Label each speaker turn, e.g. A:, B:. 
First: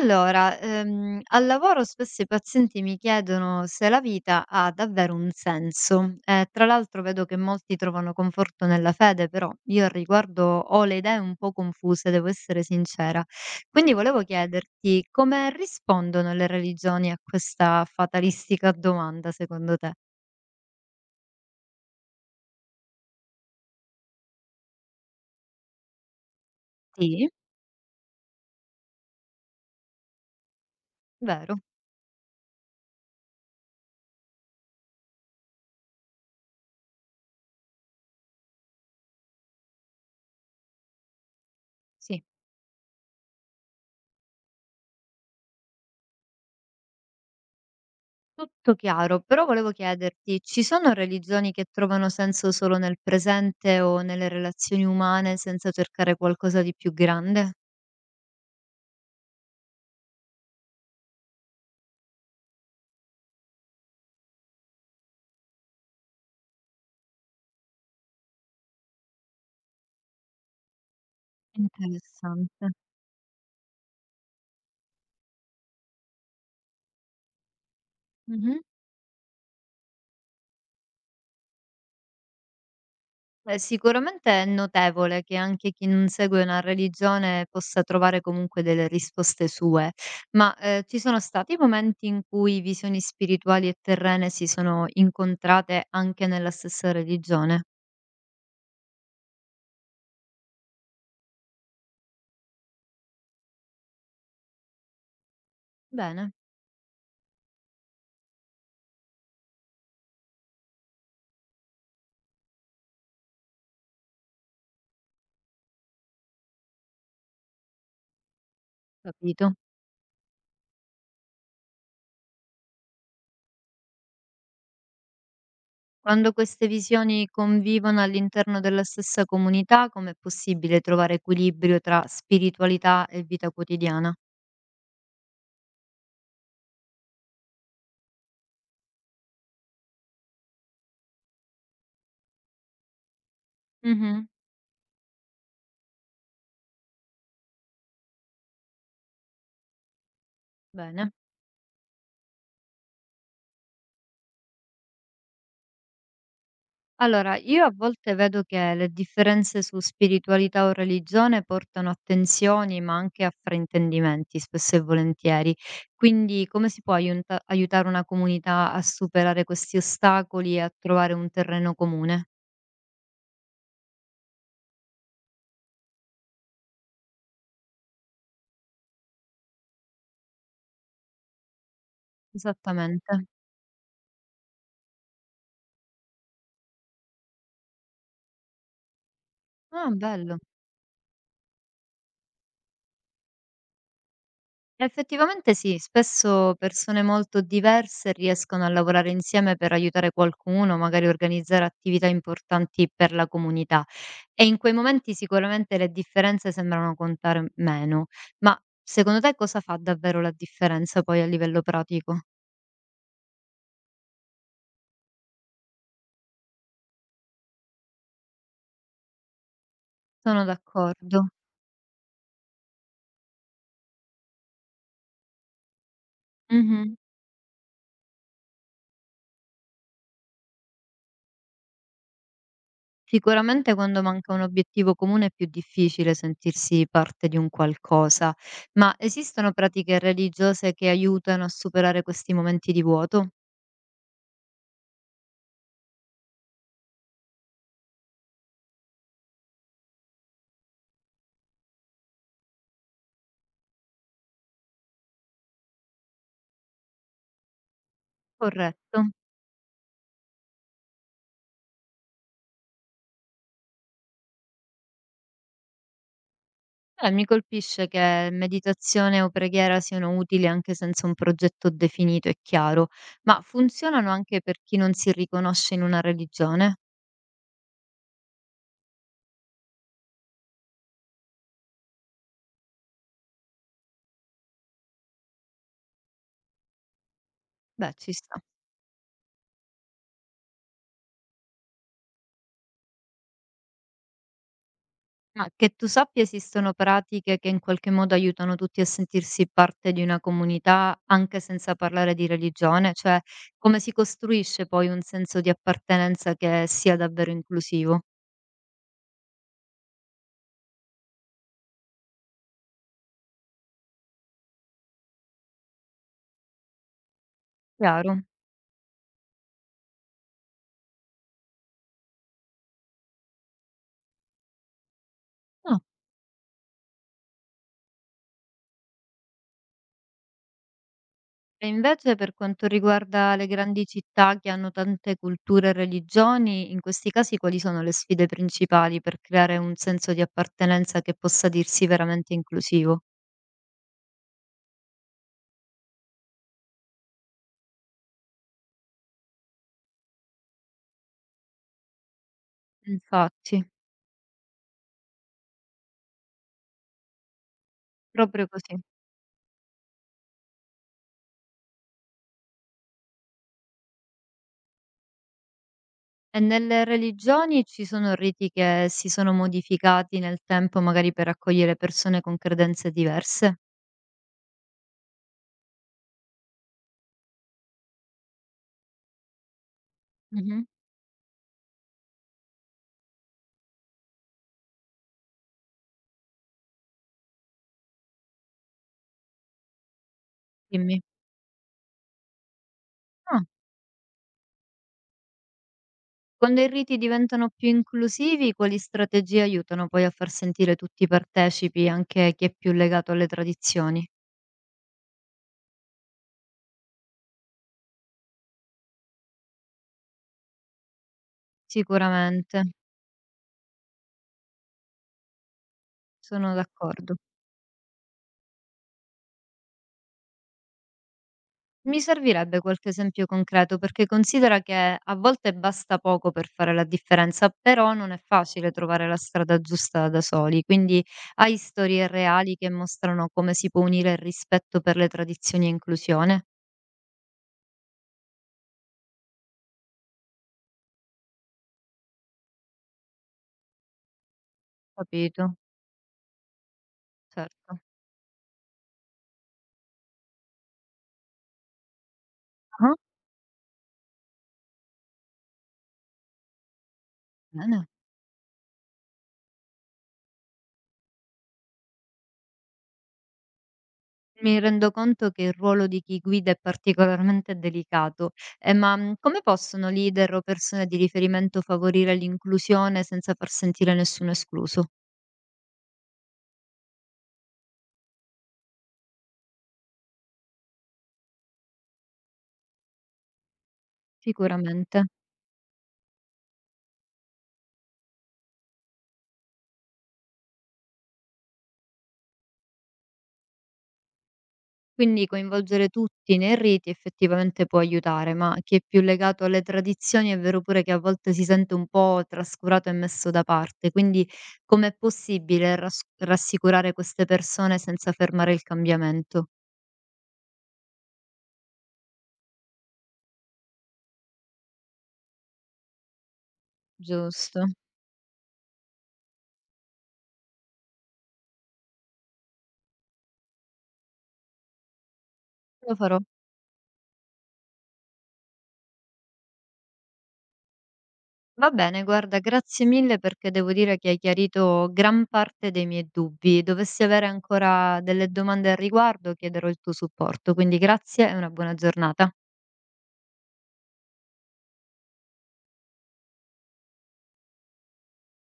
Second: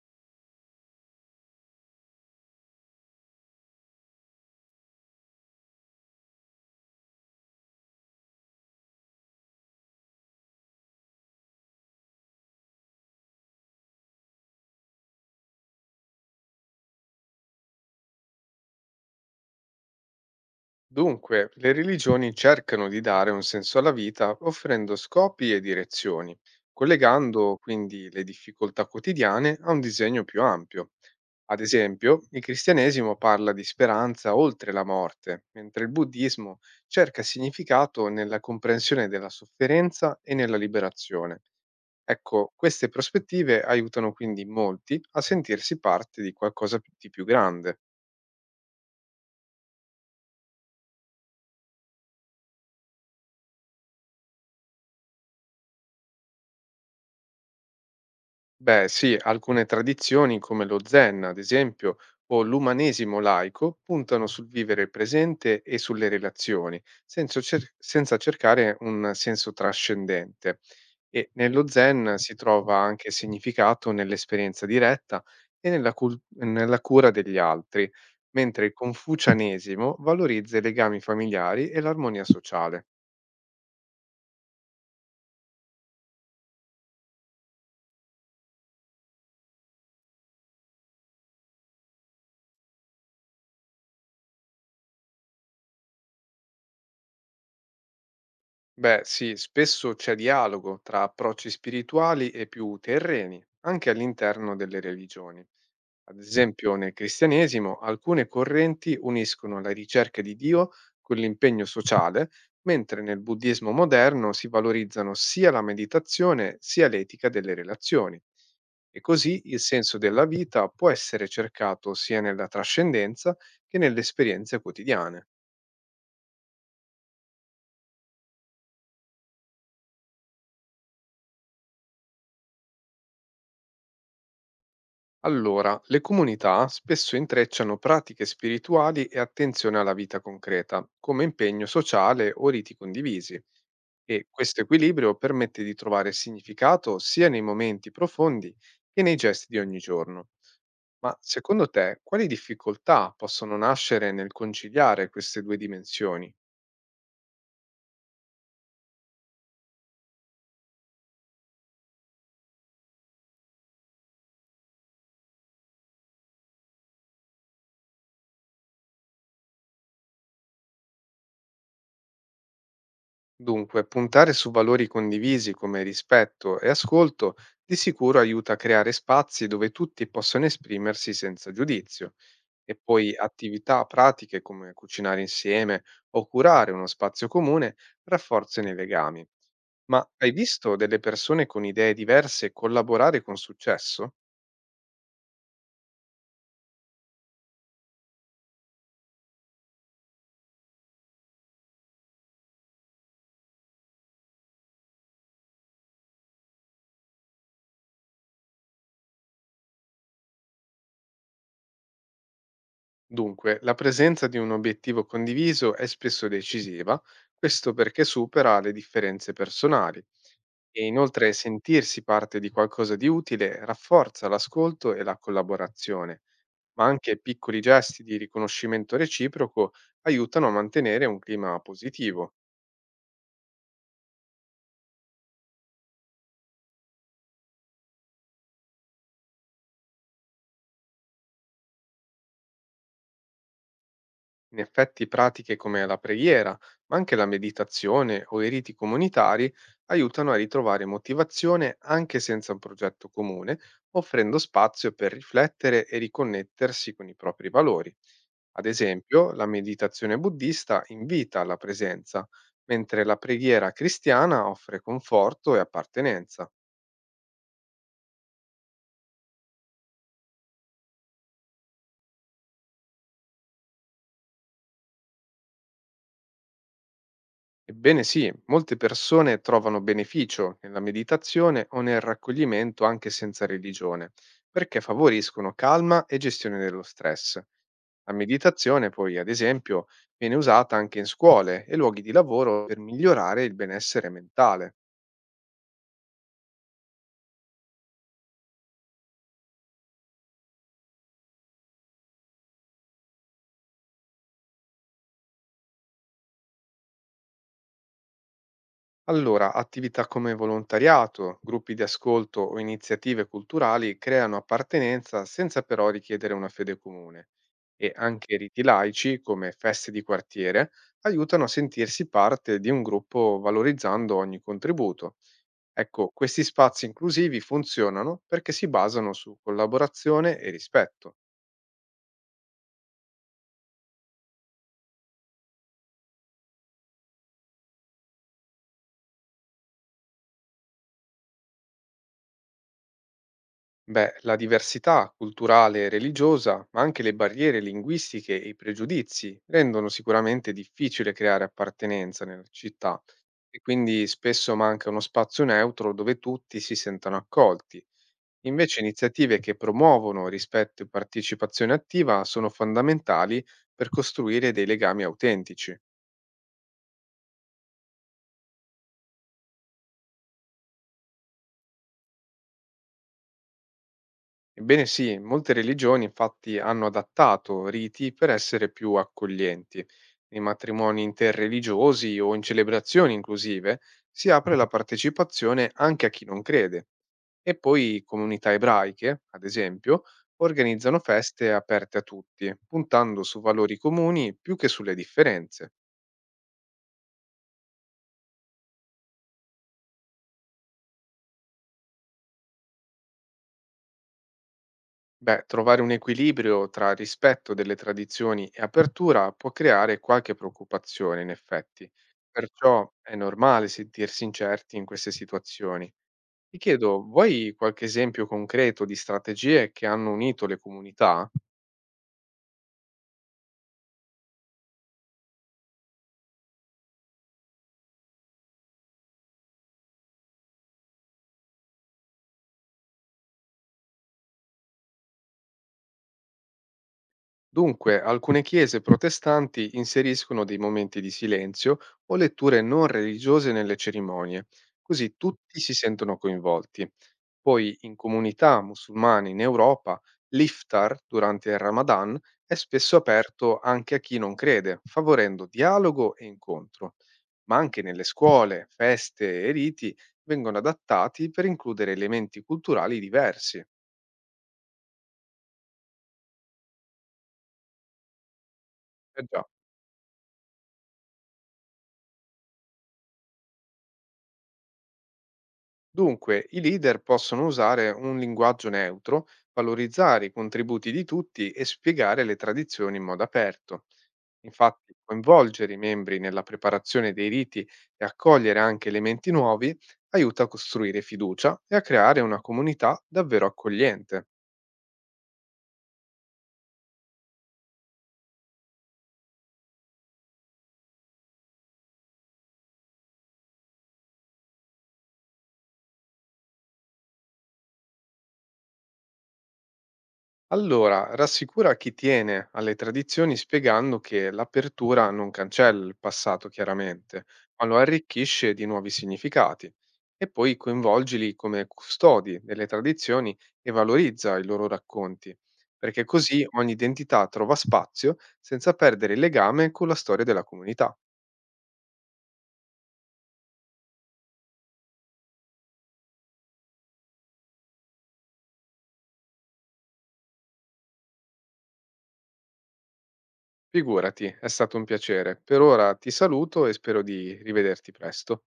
A: Allora, al lavoro spesso i pazienti mi chiedono se la vita ha davvero un senso. Tra l'altro vedo che molti trovano conforto nella fede, però io al riguardo ho le idee un po' confuse, devo essere sincera. Quindi volevo chiederti come rispondono le religioni a questa fatalistica domanda, secondo te?
B: Dunque, le religioni cercano di dare un senso alla vita offrendo scopi e direzioni,
A: Sì,
B: collegando quindi le difficoltà quotidiane a un disegno più ampio. Ad
A: vero,
B: esempio, il cristianesimo parla di speranza oltre la morte, mentre il buddismo cerca significato nella comprensione della sofferenza e nella liberazione.
A: sì.
B: Ecco, queste prospettive aiutano quindi molti a sentirsi parte di qualcosa di più grande.
A: Tutto chiaro, però volevo chiederti, ci sono religioni che trovano senso solo nel presente o nelle relazioni umane senza cercare qualcosa di più grande?
B: Beh, sì, alcune tradizioni come lo Zen, ad esempio, o l'umanesimo laico puntano sul vivere il presente e sulle relazioni, senza cercare un senso trascendente. E nello Zen si
A: Interessante.
B: trova anche significato nell'esperienza diretta e nella cura degli altri,
A: Mhm.
B: mentre il confucianesimo valorizza i legami familiari e l'armonia sociale.
A: Beh, sicuramente è notevole che anche chi non segue una religione possa trovare comunque delle risposte sue, ma ci sono stati momenti in cui visioni spirituali e terrene si sono incontrate anche nella stessa religione?
B: Beh, sì, spesso c'è dialogo tra approcci spirituali e più terreni, anche all'interno delle religioni. Ad
A: Bene,
B: esempio, nel cristianesimo alcune correnti uniscono la ricerca di Dio con l'impegno sociale, mentre nel buddismo moderno si valorizzano sia la meditazione sia l'etica delle relazioni. E così
A: capito.
B: il senso della vita può essere cercato sia nella trascendenza che nelle esperienze quotidiane.
A: Quando queste visioni convivono all'interno della stessa comunità, com'è possibile trovare equilibrio tra spiritualità e vita quotidiana?
B: Allora, le comunità spesso intrecciano pratiche spirituali e attenzione alla vita concreta, come impegno sociale o riti condivisi, e
A: Mhm,
B: questo equilibrio permette di trovare significato sia nei momenti profondi che nei gesti di ogni giorno.
A: bene.
B: Ma secondo te, quali difficoltà possono nascere nel conciliare queste due dimensioni?
A: Allora, io a volte vedo che le differenze su spiritualità o religione portano a tensioni, ma anche a fraintendimenti, spesso e volentieri. Quindi, come si può aiutare una comunità a superare questi ostacoli e a trovare un terreno comune?
B: Dunque, puntare su valori condivisi come rispetto e ascolto di sicuro aiuta a creare spazi dove tutti possono esprimersi senza giudizio. E poi
A: Esattamente.
B: attività pratiche come cucinare insieme o curare uno spazio comune rafforzano i legami.
A: Ah,
B: Ma hai
A: bello.
B: visto delle persone con idee diverse collaborare con successo?
A: Effettivamente sì, spesso persone molto diverse riescono a lavorare insieme per aiutare qualcuno, magari organizzare attività importanti per la comunità e in quei momenti sicuramente le differenze sembrano contare meno, ma secondo te cosa fa davvero la differenza poi a livello pratico?
B: Dunque, la presenza di un obiettivo condiviso è spesso decisiva, questo perché supera le differenze personali
A: Sono
B: e
A: d'accordo.
B: inoltre sentirsi parte di qualcosa di utile rafforza l'ascolto e la collaborazione. Ma anche piccoli gesti di riconoscimento reciproco aiutano a mantenere un clima positivo.
A: Sicuramente quando manca un obiettivo comune è più difficile sentirsi parte di un qualcosa, ma esistono pratiche religiose che aiutano a superare questi momenti di vuoto?
B: In effetti pratiche come la preghiera, ma anche la meditazione o i riti comunitari aiutano a ritrovare motivazione anche senza un progetto comune, offrendo spazio per riflettere e riconnettersi con i propri valori. Ad
A: Corretto.
B: esempio, la meditazione buddista invita alla presenza, mentre la preghiera cristiana offre conforto e appartenenza.
A: Mi colpisce che meditazione o preghiera siano utili anche senza un progetto definito e chiaro, ma funzionano anche per chi non si riconosce in una religione?
B: Ebbene sì, molte persone trovano beneficio nella meditazione o nel raccoglimento anche senza religione, perché favoriscono calma e gestione dello stress.
A: Beh,
B: La
A: ci sta.
B: meditazione poi, ad esempio, viene usata anche in scuole e luoghi di lavoro per migliorare il benessere mentale.
A: Ma che tu sappia esistono pratiche che in qualche modo aiutano tutti a sentirsi parte di una comunità anche senza parlare di religione, cioè come si costruisce poi un senso di appartenenza che sia davvero inclusivo?
B: Allora, attività come volontariato, gruppi di ascolto o iniziative culturali creano appartenenza senza però richiedere una fede comune. E
A: Chiaro.
B: anche riti laici, come feste di quartiere, aiutano a sentirsi parte di un gruppo valorizzando ogni contributo.
A: Ah,
B: Ecco, questi spazi inclusivi funzionano perché si basano su collaborazione e rispetto.
A: e invece per quanto riguarda le grandi città che hanno tante culture e religioni, in questi casi quali sono le sfide principali per creare un senso di appartenenza che possa dirsi veramente inclusivo?
B: Beh, la diversità culturale e religiosa, ma anche le barriere linguistiche e i pregiudizi rendono sicuramente difficile creare appartenenza nella città e
A: Infatti,
B: quindi spesso manca uno spazio neutro dove tutti si sentano accolti.
A: proprio così.
B: Invece iniziative che promuovono rispetto e partecipazione attiva sono fondamentali per costruire dei legami autentici.
A: E nelle religioni ci sono riti che si sono modificati nel tempo, magari per accogliere persone con credenze diverse?
B: Ebbene sì, molte religioni infatti hanno adattato riti per essere più accoglienti. Nei
A: Mh-mh.
B: matrimoni interreligiosi o in celebrazioni inclusive si apre la partecipazione anche a chi non crede. E poi comunità ebraiche, ad esempio, organizzano
A: Dimmi.
B: feste aperte a tutti, puntando su
A: Ah,
B: valori comuni più che sulle differenze.
A: quando i riti diventano più inclusivi, quali strategie aiutano poi a far sentire tutti partecipi, anche chi è più legato alle tradizioni?
B: Beh, trovare un equilibrio tra rispetto delle tradizioni e apertura può creare qualche preoccupazione, in effetti.
A: Sicuramente,
B: Perciò è normale sentirsi incerti in queste situazioni.
A: sono
B: Ti chiedo,
A: d'accordo.
B: vuoi qualche esempio concreto di strategie che hanno unito le comunità?
A: Mi servirebbe qualche esempio concreto perché considera che a volte basta poco per fare la differenza, però non è facile trovare la strada giusta da soli. Quindi hai storie reali che mostrano come si può unire il rispetto per le tradizioni e inclusione?
B: Dunque, alcune chiese protestanti inseriscono dei momenti di silenzio o letture non religiose nelle cerimonie, così
A: Capito,
B: tutti si sentono coinvolti. Poi
A: certo.
B: in comunità musulmane in Europa, l'iftar durante il Ramadan è
A: Ah,
B: spesso aperto anche a chi non crede, favorendo dialogo e incontro, ma anche
A: bene.
B: nelle scuole, feste e riti vengono adattati per includere elementi culturali diversi.
A: Mi rendo conto che il ruolo di chi guida è particolarmente delicato. Ma
B: Eh
A: come
B: già.
A: possono leader o persone di riferimento favorire l'inclusione senza far sentire nessuno escluso?
B: Dunque, i leader possono usare un linguaggio neutro, valorizzare i contributi di tutti e spiegare le tradizioni in modo aperto. Infatti,
A: Sicuramente.
B: coinvolgere i membri nella preparazione dei riti e accogliere anche elementi nuovi aiuta a costruire fiducia e a creare una comunità davvero accogliente.
A: Quindi coinvolgere tutti nei riti effettivamente può aiutare, ma chi è più legato alle tradizioni è vero pure che a volte si sente un po' trascurato e messo da parte. Quindi com'è possibile rassicurare queste persone senza fermare il cambiamento?
B: Allora, rassicura chi tiene alle tradizioni spiegando che l'apertura non cancella il passato, chiaramente, ma
A: Giusto,
B: lo arricchisce di nuovi significati. E poi coinvolgili come custodi delle tradizioni e valorizza i loro racconti,
A: lo
B: perché
A: farò.
B: così ogni identità trova spazio senza perdere il legame con la storia della comunità.
A: Va bene, guarda, grazie mille perché devo dire che hai chiarito gran parte dei miei dubbi. Dovessi avere ancora delle domande al riguardo, chiederò il tuo supporto. Quindi grazie e una buona giornata.
B: Figurati, è stato un piacere. Per ora ti saluto e spero di rivederti presto.